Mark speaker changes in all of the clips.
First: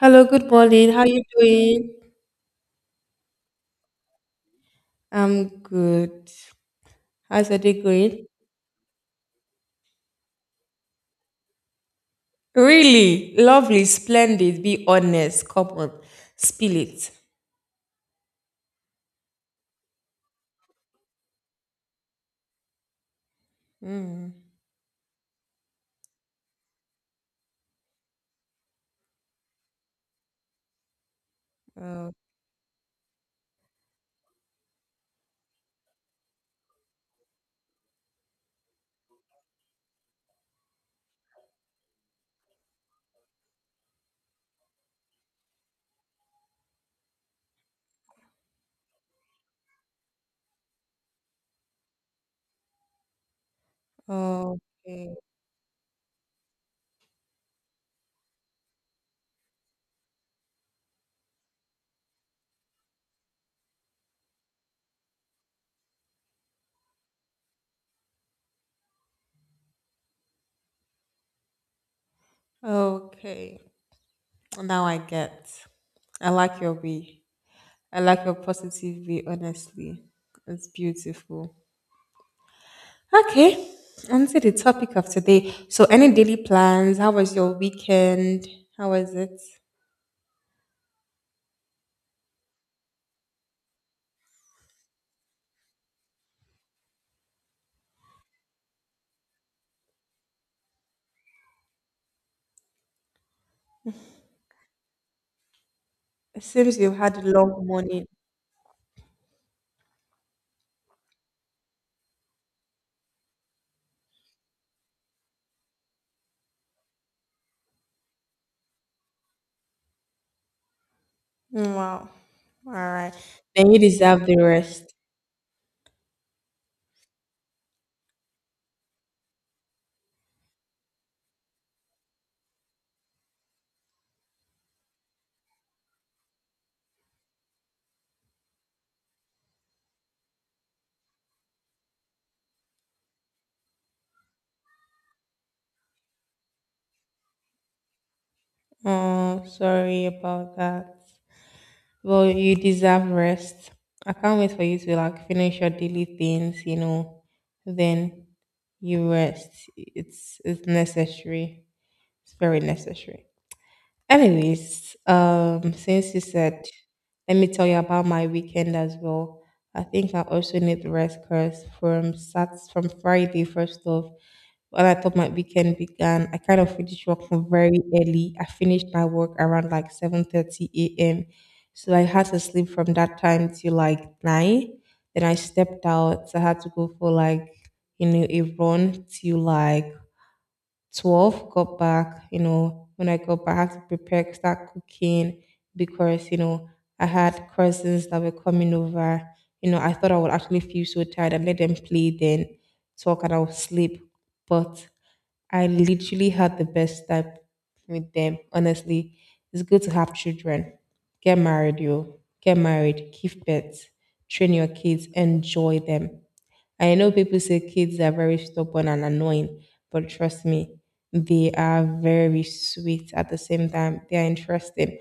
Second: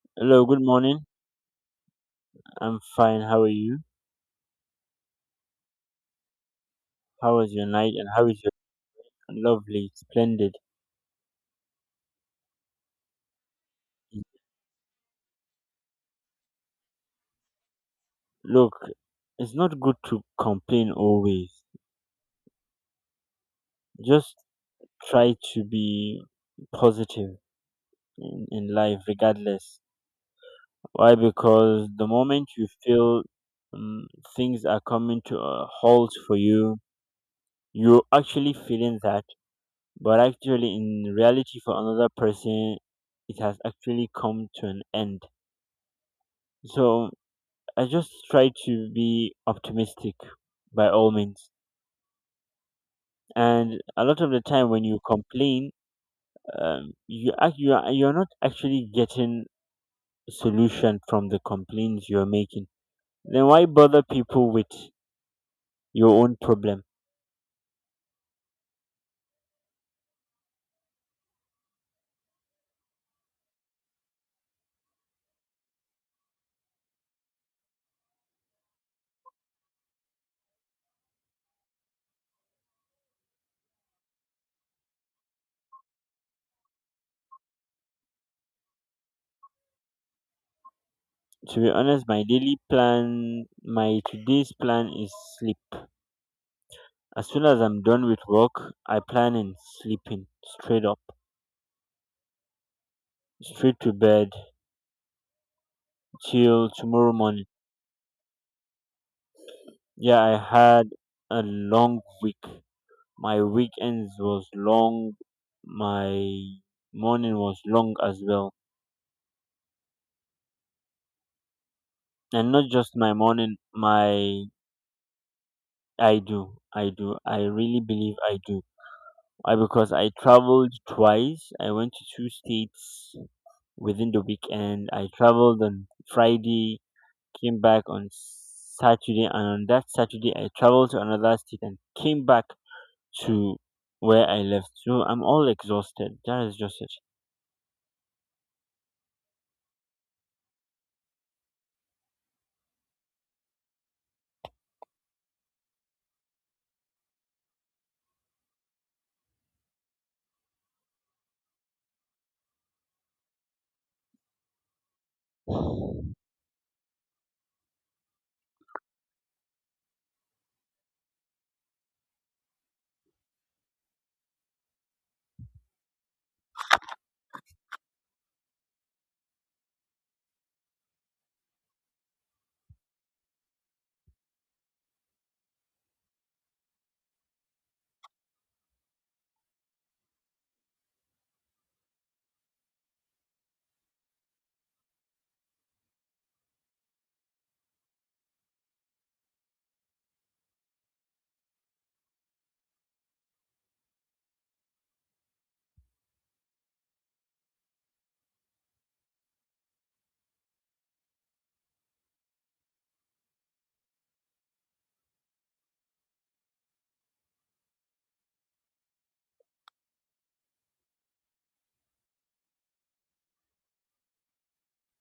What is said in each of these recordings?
Speaker 1: Hello,
Speaker 2: Hello,
Speaker 1: good
Speaker 2: good
Speaker 1: morning.
Speaker 2: morning.
Speaker 1: How you doing?
Speaker 2: I'm fine. How are you?
Speaker 1: I'm good.
Speaker 2: How
Speaker 1: How's
Speaker 2: was
Speaker 1: your
Speaker 2: your
Speaker 1: day
Speaker 2: night and how
Speaker 1: going?
Speaker 2: is your lovely, splendid?
Speaker 1: Really? Lovely, splendid. Be honest. Come on. Spill it.
Speaker 2: Look, it's not good to complain always.
Speaker 1: Mm.
Speaker 2: Just try to be positive in life, regardless. Why? Because the moment you feel um, things are coming to a halt for you, you're actually feeling that, but actually, in reality, for another person, it has actually come to an end. So, I just try to be optimistic by all means. And a lot of the
Speaker 1: Oh,
Speaker 2: time, when you
Speaker 1: okay.
Speaker 2: complain, you act, you're not actually getting a solution from the complaints you're making. Then why bother people with your own problem?
Speaker 1: Okay. Now I get. I like your way. I like your positive way, honestly. It's beautiful. Okay. On to the topic of today. So, any daily plans? How was your weekend? How was it?
Speaker 2: To be honest, my daily plan, my today's plan is sleep. As soon as I'm done with work, I plan in sleeping straight up, straight to bed
Speaker 1: It
Speaker 2: till
Speaker 1: seems you
Speaker 2: tomorrow
Speaker 1: had a
Speaker 2: morning.
Speaker 1: long morning.
Speaker 2: Yeah, I had a long week. My weekends was long. My morning was long as well.
Speaker 1: Mm, wow.
Speaker 2: And not
Speaker 1: All
Speaker 2: just my
Speaker 1: right.
Speaker 2: morning,
Speaker 1: Then you deserve the
Speaker 2: my
Speaker 1: rest.
Speaker 2: I do. I do. I really believe I do. Why? Because I traveled twice. I went to two states within the weekend. I traveled on Friday, came back on Saturday, and on that Saturday, I traveled to another state and came back to where I left. So I'm all exhausted. That is just it.
Speaker 1: Oh, sorry about that. Well, you deserve rest. I can't wait for you to like finish your daily things. Then you rest. It's necessary. It's very necessary. Anyways, since you said, let me tell you about my weekend as well. I think I also need rest because from Sat from Friday first off, when I thought my weekend began, I kind of finished work from very early. I finished my work around like 7:30 a.m. So I had to sleep from that time till like nine. Then I stepped out. I had to go for like a run till like 12 got back. When I got back, I had to prepare start cooking because I had cousins that were coming over. I thought I would actually feel so tired and let them play then talk and I would sleep, but I literally had the best time with them, honestly. It's good to have children. Get married. You get married, give birth, train your kids, enjoy them. I know people say kids are very stubborn and annoying, but trust me, they are very sweet at the same time. They are interesting.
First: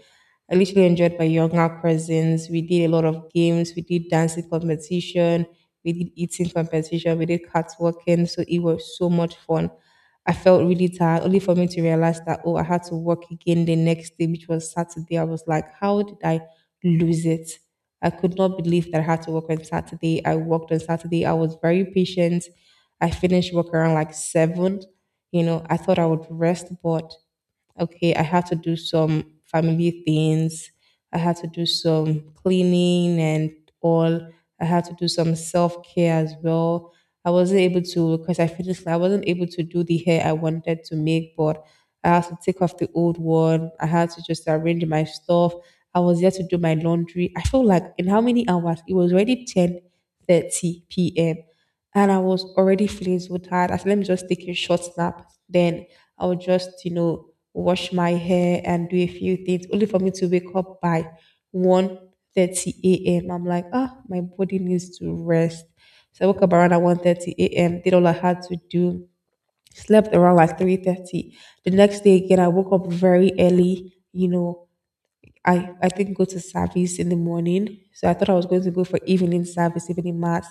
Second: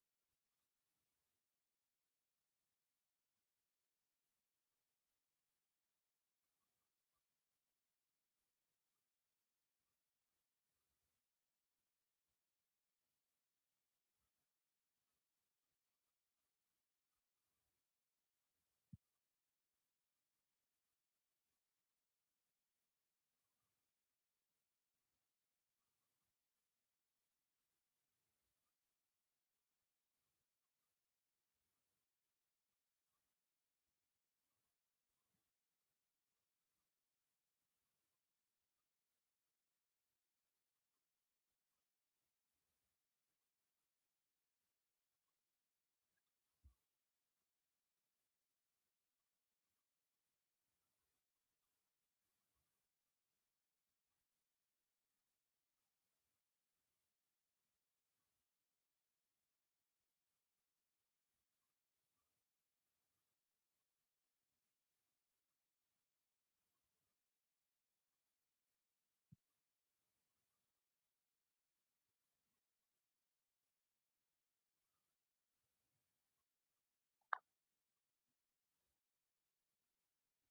Speaker 1: I literally enjoyed my younger cousins. We did a lot of games. We did dancing competition. We did eating competition. We did cat walking. So it was so much fun. I felt really tired, only for me to realize that, oh, I had to work again the next day, which was Saturday. I was like, how did I lose it? I could not believe that I had to work on Saturday. I worked on Saturday. I was very patient. I finished work around like seven. You know, I thought I would rest, but okay, I had to do some family things. I had to do some cleaning and all. I had to do some self care as well. I wasn't able to because I finished. I wasn't able to do the hair I wanted to make, but I had to take off the old one. I had to just arrange my stuff. I was there to do my laundry. I felt like in how many hours? It was already 10:30 p.m. And I was already filled with tired. I said, let me just take a short nap. Then I would just wash my hair and do a few things only for me to wake up by 1:30 a.m. I'm like, ah, my body needs to rest. So I woke up around at 1:30 a.m., did all I had to do, slept around like 3:30. The next day again, I woke up very early. I think go to service in the morning. So I thought I was going to go for evening service, evening mass.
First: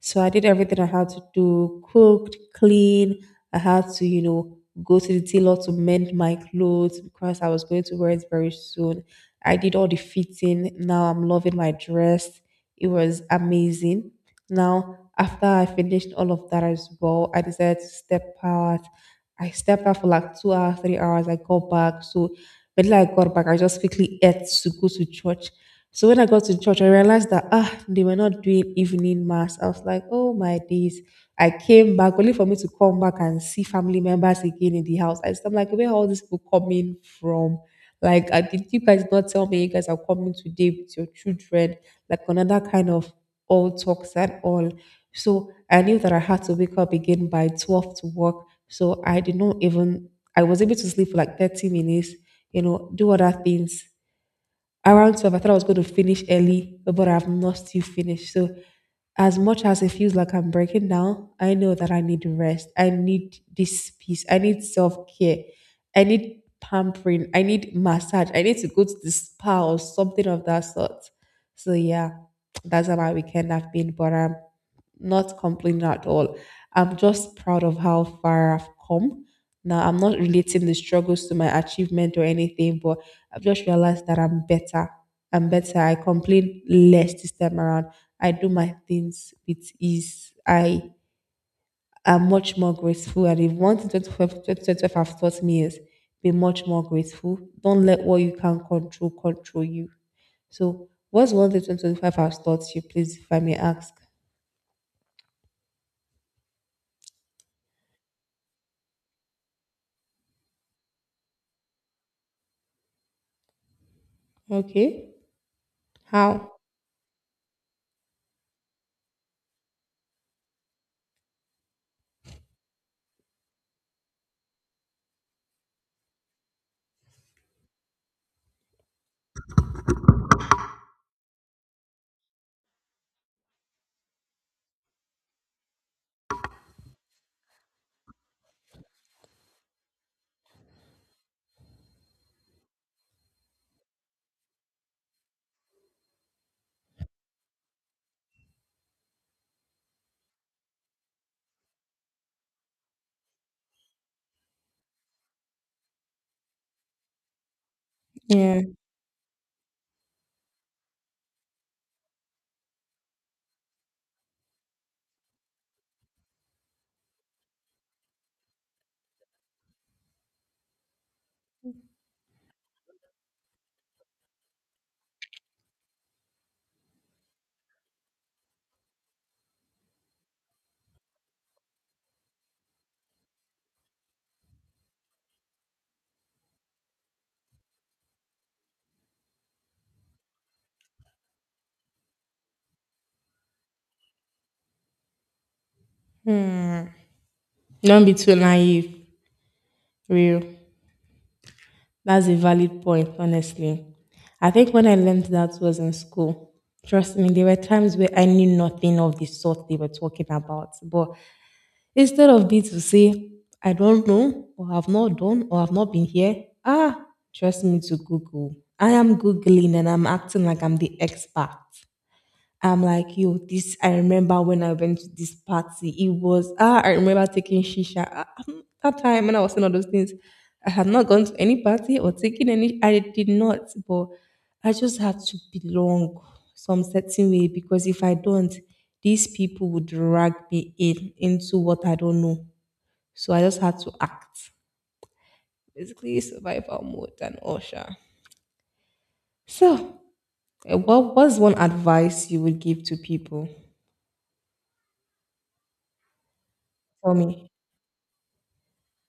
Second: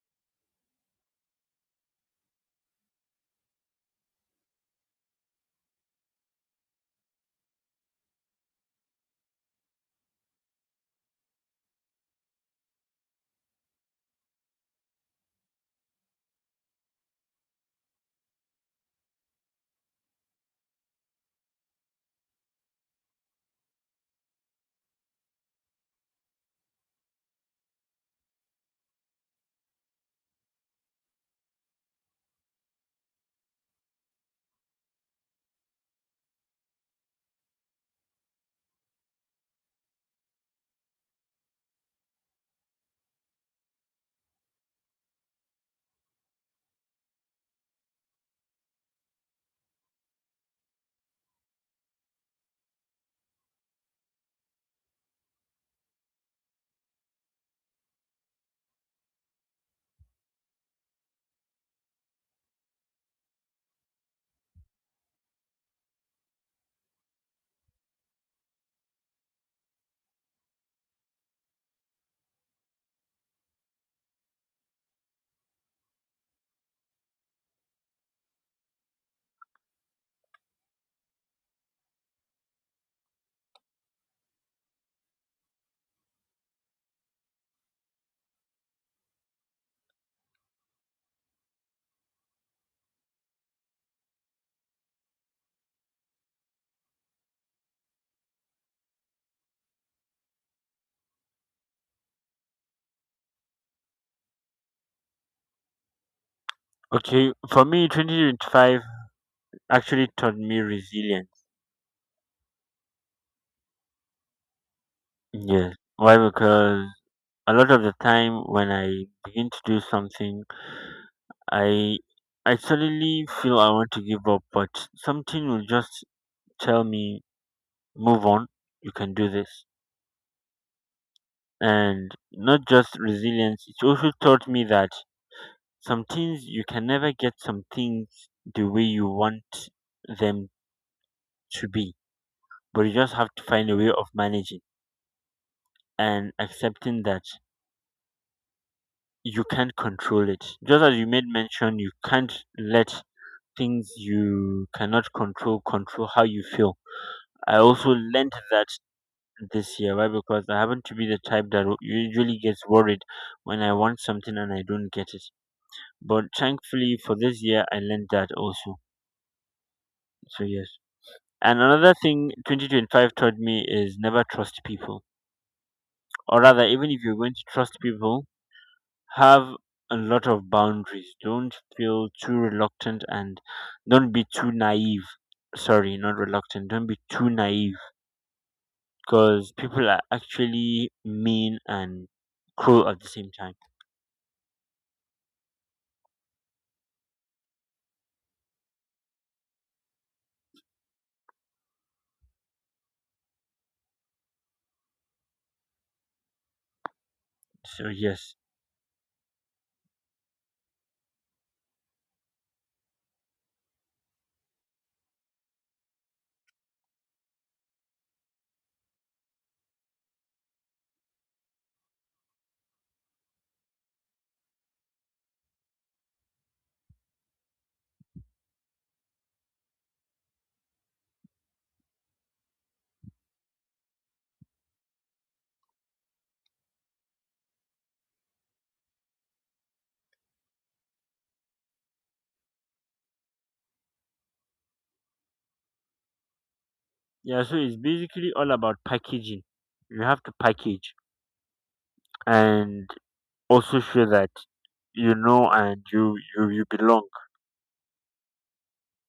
Speaker 1: So I did everything I had to do, cooked, clean. I had to go to the tailor to mend my clothes because I was going to wear it very soon. I did all the fitting. Now I'm loving my dress. It was amazing. Now, after I finished all of that as well, I decided to step out. I stepped out for like 2 hours, 3 hours. I got back. But when I got back, I just quickly ate to go to church. So when I got to church, I realized that they were not doing evening mass. I was like, oh my days. I came back only for me to come back and see family members again in the house. I am like, where are all these people coming from? Like, did you guys not tell me you guys are coming today with your children? Like another kind of all talks and all. So I knew that I had to wake up again by 12 to work. So I did not even, I was able to sleep for like 30 minutes. Do other things. Around 12, I thought I was going to finish early, but I've not still finished. So as much as it feels like I'm breaking down, I know that I need rest. I need this peace. I need self care. I need pampering. I need massage. I need to go to the spa or something of that sort. So, yeah, that's how my weekend have been, but I'm not complaining at all. I'm just proud of how far I've come. Now, I'm not relating the struggles to my achievement or anything, but I've just realized that I'm better. I'm better. I complain less this time around. I do my things with ease. I am much more grateful. And if one thing 2025 have taught me is be much more grateful. Don't let what you can control control you. So, what's one thing 2025 has taught you? Please, if I may ask.
Speaker 2: Okay, for me, 2025 actually taught me resilience.
Speaker 1: Okay.
Speaker 2: Yes. Why?
Speaker 1: How?
Speaker 2: Because a lot of the time when I begin to do something, I I suddenly feel I want to give up, but something will just tell me, move on, you can do this. And not just resilience, it also taught me that some things you can never get some things the way you want them to be, but you just have to find a way of managing and accepting that you can't control it. Just as you made mention, you can't let things you cannot control control how you feel. I also learned
Speaker 1: Yeah.
Speaker 2: that this year. Why? Because I happen to be the type that usually gets worried when I want something and I don't get it. But thankfully for this year, I learned that also. So yes. And another thing 2025 taught me is never trust people. Or rather, even if you're going to trust people, have a lot of boundaries. Don't feel too reluctant and don't be too naive. Sorry, not reluctant. Don't be too naive because people are actually mean and cruel at the same time.
Speaker 1: Hmm. Don't be too naive. Real. That's a valid point, honestly. I think when I learned that was in school, trust me, there were
Speaker 2: So,
Speaker 1: times where I
Speaker 2: yes.
Speaker 1: knew nothing of the sort they were talking about. But instead of me to say, I don't know, or have not done, or have not been here, trust me to Google. I am Googling and I'm acting like I'm the expert. I'm like, yo, this, I remember when I went to this party. I remember taking shisha. That time when I was saying all those things, I had not gone to any party or taken any, I did not, but I just had to belong some certain way because if I don't, these people would drag me in into what I don't know. So I just had to act. Basically, survival mode and
Speaker 2: Yeah, so
Speaker 1: all.
Speaker 2: it's
Speaker 1: Sha.
Speaker 2: basically all about packaging.
Speaker 1: So,
Speaker 2: You have to package
Speaker 1: what was one advice you would give
Speaker 2: and
Speaker 1: to people?
Speaker 2: also show that you know and you belong.
Speaker 1: Tell me.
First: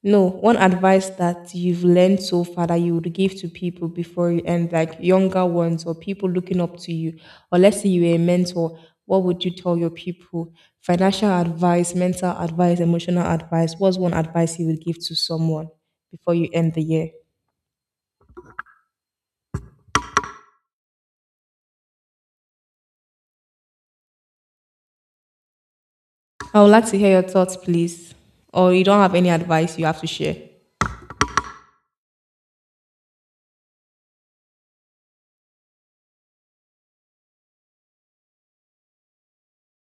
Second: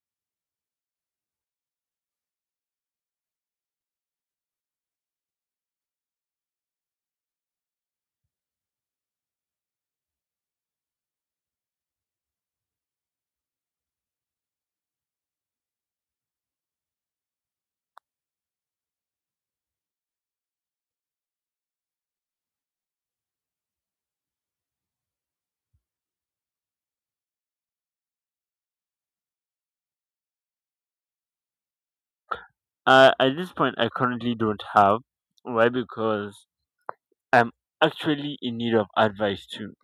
Speaker 1: No, one advice that you've learned so far that you would give to people before you end, like younger ones or people looking up to you, or let's say you are a mentor, what would you tell your people? Financial advice, mental advice, emotional advice. What's one advice you would give to someone before you end the year? I would like to hear your thoughts, please. Or you don't have any advice you have to share.
Speaker 2: At this point, I currently don't have. Why? Because I'm actually in need of advice too.